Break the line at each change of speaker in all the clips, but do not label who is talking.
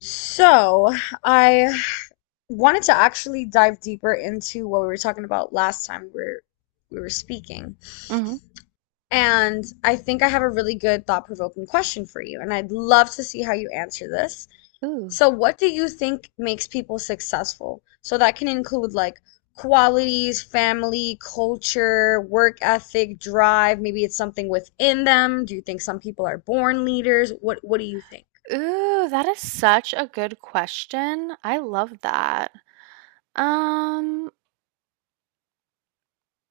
So, I wanted to actually dive deeper into what we were talking about last time we were speaking.
Hmm.
And I think I have a really good thought-provoking question for you, and I'd love to see how you answer this.
Ooh.
So, what do you think makes people successful? So that can include like qualities, family, culture, work ethic, drive. Maybe it's something within them. Do you think some people are born leaders? What do you think?
Ooh, that is such a good question. I love that. Um,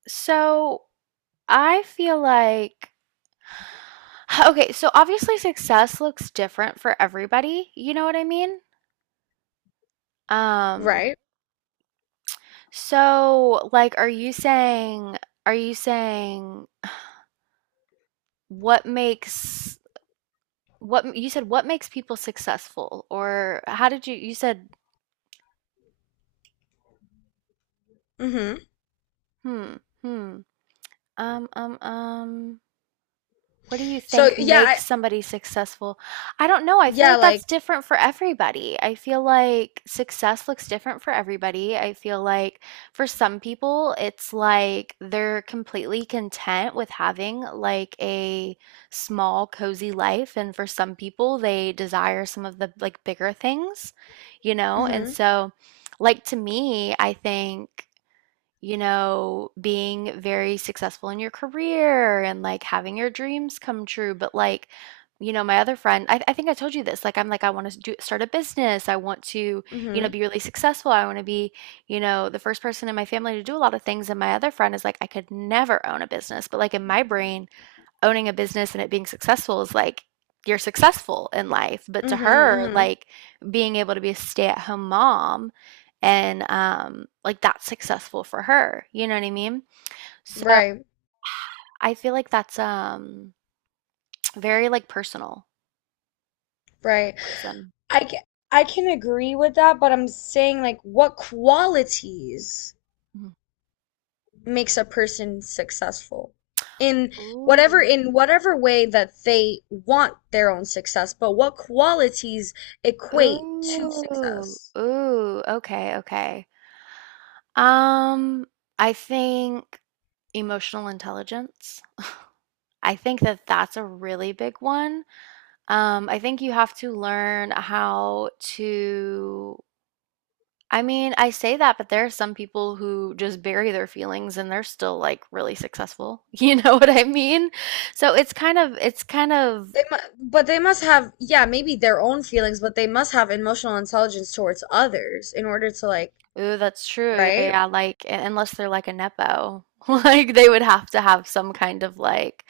so I feel like okay, so obviously success looks different for everybody. You know what I mean? Um,
Right?
so like are you saying what makes what you said what makes people successful or how did you said
Mm-hmm.
hmm. Hmm. um um um What do you
So
think
yeah.
makes somebody successful? I don't know. I feel
Yeah,
like
like,
that's different for everybody. I feel like success looks different for everybody. I feel like for some people, it's like they're completely content with having like a small, cozy life. And for some people, they desire some of the like bigger things, And
mm
so, like to me, I think being very successful in your career and like having your dreams come true. But like, my other friend, I think I told you this. Like, I'm like, I want to do start a business. I want to,
mhm, mm
be
mhm,
really successful. I want to be, the first person in my family to do a lot of things. And my other friend is like, I could never own a business. But like in my brain, owning a business and it being successful is like you're successful in life. But
mm
to
mhm,
her,
mhm.
like being able to be a stay-at-home mom and like that's successful for her. You know what I mean? So
Right,
I feel like that's very like personal
right.
person.
I ca- I can agree with that, but I'm saying like what qualities
Mhm.
makes a person successful in
Ooh.
whatever way that they want their own success, but what qualities equate to
Ooh.
success?
Ooh. Okay, okay. Um, I think emotional intelligence. I think that that's a really big one. I think you have to learn how to. I mean, I say that, but there are some people who just bury their feelings and they're still like really successful. You know what I mean? So
They mu but they must have, yeah, maybe their own feelings, but they must have emotional intelligence towards others in order to like,
ooh, that's true. Yeah, yeah,
right?
yeah. Like, unless they're like a nepo, like they would have to have some kind of like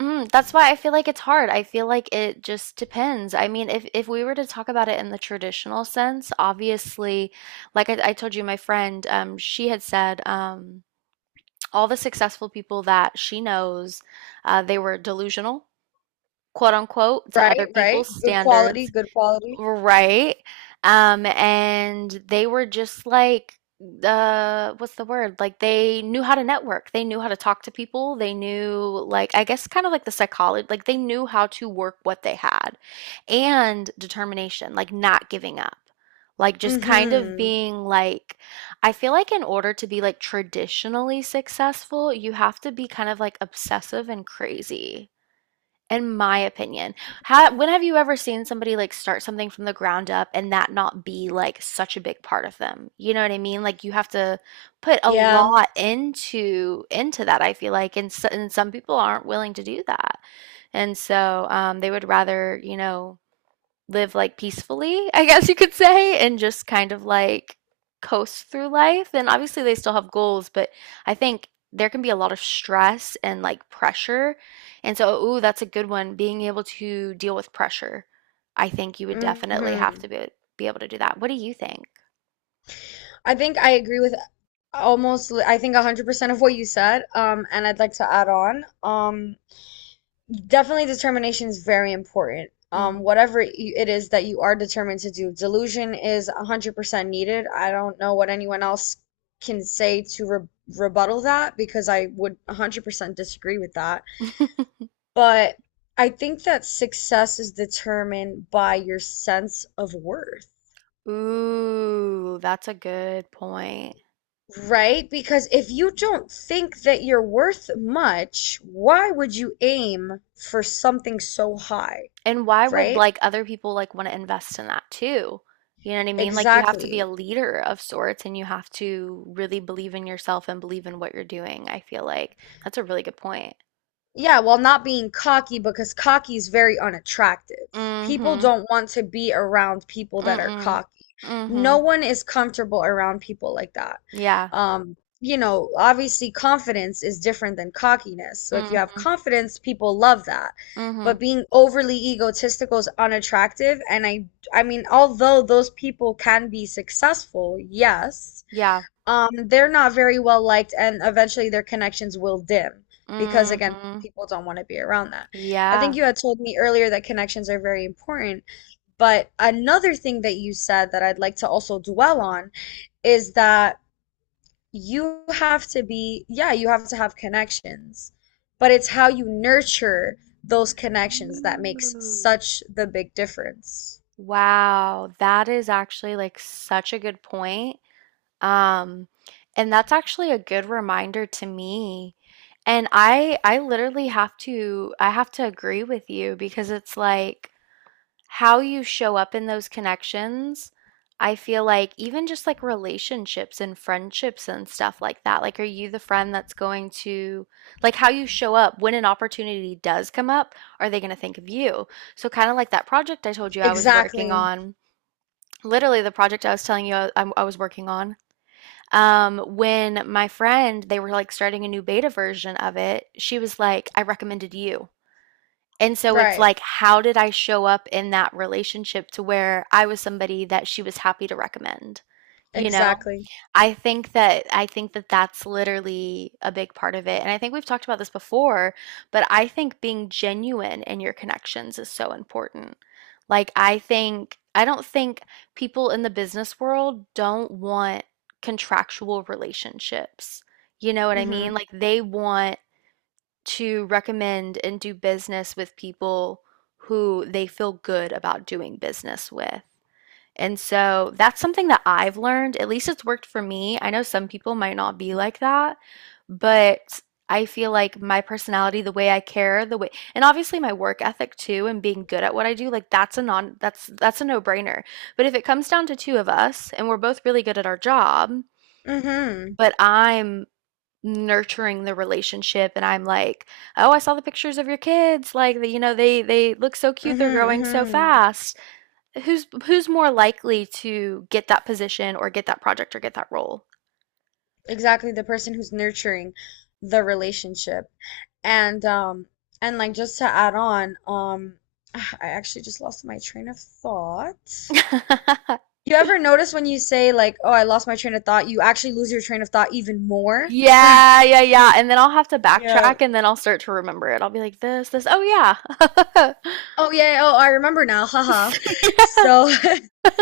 mm, that's why I feel like it's hard. I feel like it just depends. I mean, if we were to talk about it in the traditional sense, obviously, like I told you, my friend, she had said, all the successful people that she knows, they were delusional, quote unquote, to other
Right, right.
people's
Good quality,
standards.
good quality.
Right. And they were just like, what's the word? Like they knew how to network. They knew how to talk to people. They knew like I guess kind of like the psychology, like they knew how to work what they had. And determination, like not giving up. Like just kind of
Mm-hmm.
being like I feel like in order to be like traditionally successful, you have to be kind of like obsessive and crazy in my opinion. How, when have you ever seen somebody like start something from the ground up and that not be like such a big part of them? You know what I mean? Like you have to put a
Yeah.
lot into that, I feel like, and some people aren't willing to do that. And so they would rather, live like peacefully, I guess you could say, and just kind of like coast through life. And obviously, they still have goals, but I think there can be a lot of stress and like pressure. And so, ooh, that's a good one. Being able to deal with pressure. I think you would definitely have
Mm-hmm.
to be able to do that. What do you think?
I think I agree with almost, I think 100% of what you said. And I'd like to add on. Definitely determination is very important.
Hmm.
Whatever it is that you are determined to do, delusion is 100% needed. I don't know what anyone else can say to re rebuttal that because I would 100% disagree with that. But I think that success is determined by your sense of worth.
Ooh, that's a good point.
Right? Because if you don't think that you're worth much, why would you aim for something so high?
And why would
Right?
like other people like want to invest in that too? You know what I mean? Like you have to be a
Exactly.
leader of sorts and you have to really believe in yourself and believe in what you're doing. I feel like that's a really good point.
Yeah, while not being cocky because cocky is very unattractive. People
Mm-hmm.
don't want to be around people that are
Mm-mm.
cocky.
Mm-hmm.
No one is comfortable around people like that.
Yeah.
Obviously confidence is different than cockiness. So if you have
Mm-hmm.
confidence, people love that.
Mm-hmm.
But being overly egotistical is unattractive. I mean, although those people can be successful, yes,
Yeah.
they're not very well liked, and eventually their connections will dim because, again,
Mm-hmm.
people don't want to be around that. I think
Yeah.
you had told me earlier that connections are very important, but another thing that you said that I'd like to also dwell on is that you have to be, yeah, you have to have connections, but it's how you nurture those connections that makes
Ooh.
such the big difference.
Wow, that is actually like such a good point. Um, and that's actually a good reminder to me. And I literally have to I have to agree with you because it's like how you show up in those connections. I feel like even just like relationships and friendships and stuff like that. Like, are you the friend that's going to, like, how you show up when an opportunity does come up? Are they going to think of you? So, kind of like that project I told you I was working
Exactly.
on, literally the project I was telling you I was working on. When my friend, they were like starting a new beta version of it, she was like, I recommended you. And so it's
Right.
like, how did I show up in that relationship to where I was somebody that she was happy to recommend, you know?
Exactly.
I think that that's literally a big part of it. And I think we've talked about this before, but I think being genuine in your connections is so important. Like I think I don't think people in the business world don't want contractual relationships. You know what I mean?
Mm-hmm.
Like they want to recommend and do business with people who they feel good about doing business with. And so that's something that I've learned. At least it's worked for me. I know some people might not be like that, but I feel like my personality, the way I care, the way, and obviously my work ethic too, and being good at what I do, like that's a that's that's a no-brainer. But if it comes down to two of us and we're both really good at our job,
Mm-hmm.
but I'm nurturing the relationship and I'm like, "Oh, I saw the pictures of your kids. Like, they look so cute. They're
Mm-hmm.
growing so
Mm-hmm.
fast." Who's who's more likely to get that position or get that project or get that role?
Exactly, the person who's nurturing the relationship. And um and like just to add on, I actually just lost my train of thought. You ever notice when you say like, "Oh, I lost my train of thought," you actually lose your train of thought even more?
Yeah, yeah, yeah. And then I'll have to
Yeah.
backtrack and then I'll start to remember it. I'll be like this. Oh yeah.
Oh yeah, oh I remember now. Haha.
Yeah.
So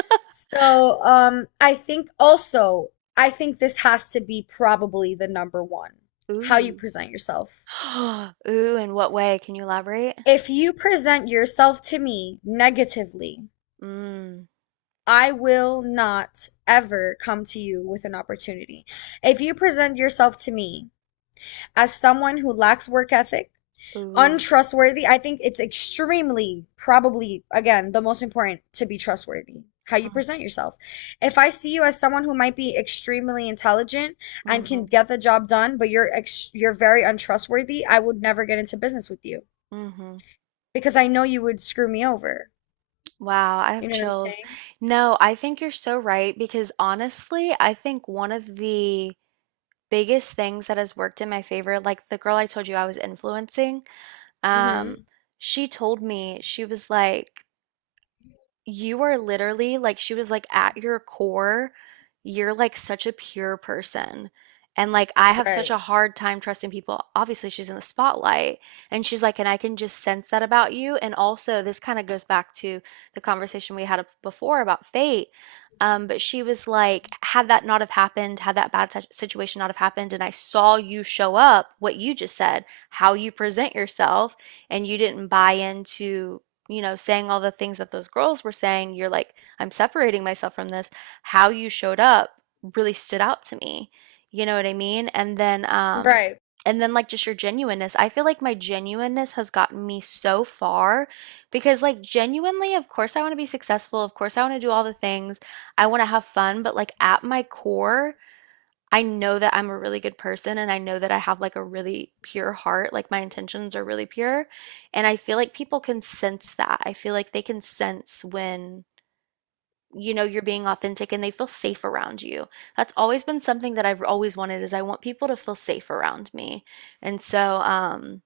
I think also I think this has to be probably the number one. How you
Ooh.
present yourself.
Ooh, in what way? Can you elaborate?
If you present yourself to me negatively,
Mm.
I will not ever come to you with an opportunity. If you present yourself to me as someone who lacks work ethic,
Ooh.
untrustworthy, I think it's extremely, probably, again, the most important to be trustworthy, how you
Mm.
present yourself. If I see you as someone who might be extremely intelligent and can
Mm-hmm.
get the job done, but you're very untrustworthy, I would never get into business with you
Mm-hmm.
because I know you would screw me over.
Wow, I have
You know what I'm
chills.
saying?
No, I think you're so right because honestly, I think one of the biggest things that has worked in my favor, like the girl I told you I was influencing, um,
Hmm.
she told me, she was like, you are literally like, she was like, at your core, you're like such a pure person. And like, I have such
Right.
a hard time trusting people. Obviously, she's in the spotlight. And she's like, and I can just sense that about you. And also, this kind of goes back to the conversation we had before about fate. But she was like, had that not have happened, had that bad situation not have happened, and I saw you show up, what you just said, how you present yourself, and you didn't buy into saying all the things that those girls were saying, you're like, I'm separating myself from this. How you showed up really stood out to me. You know what I mean?
Right.
And then like just your genuineness. I feel like my genuineness has gotten me so far because like genuinely, of course I want to be successful. Of course I want to do all the things. I want to have fun, but like at my core, I know that I'm a really good person and I know that I have like a really pure heart, like my intentions are really pure. And I feel like people can sense that. I feel like they can sense when, you're being authentic and they feel safe around you. That's always been something that I've always wanted is I want people to feel safe around me. And so,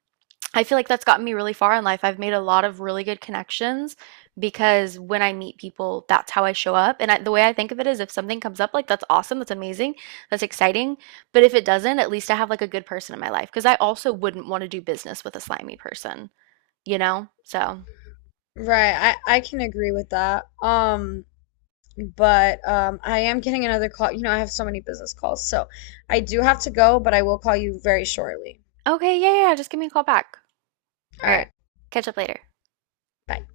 I feel like that's gotten me really far in life. I've made a lot of really good connections because when I meet people, that's how I show up. And I, the way I think of it is if something comes up, like that's awesome, that's amazing, that's exciting. But if it doesn't, at least I have like a good person in my life because I also wouldn't want to do business with a slimy person, you know? So,
Right. I can agree with that. But I am getting another call. You know, I have so many business calls. So I do have to go, but I will call you very shortly.
okay, yeah, yeah, yeah, just give me a call back.
All
All right,
right.
catch up later.
Bye.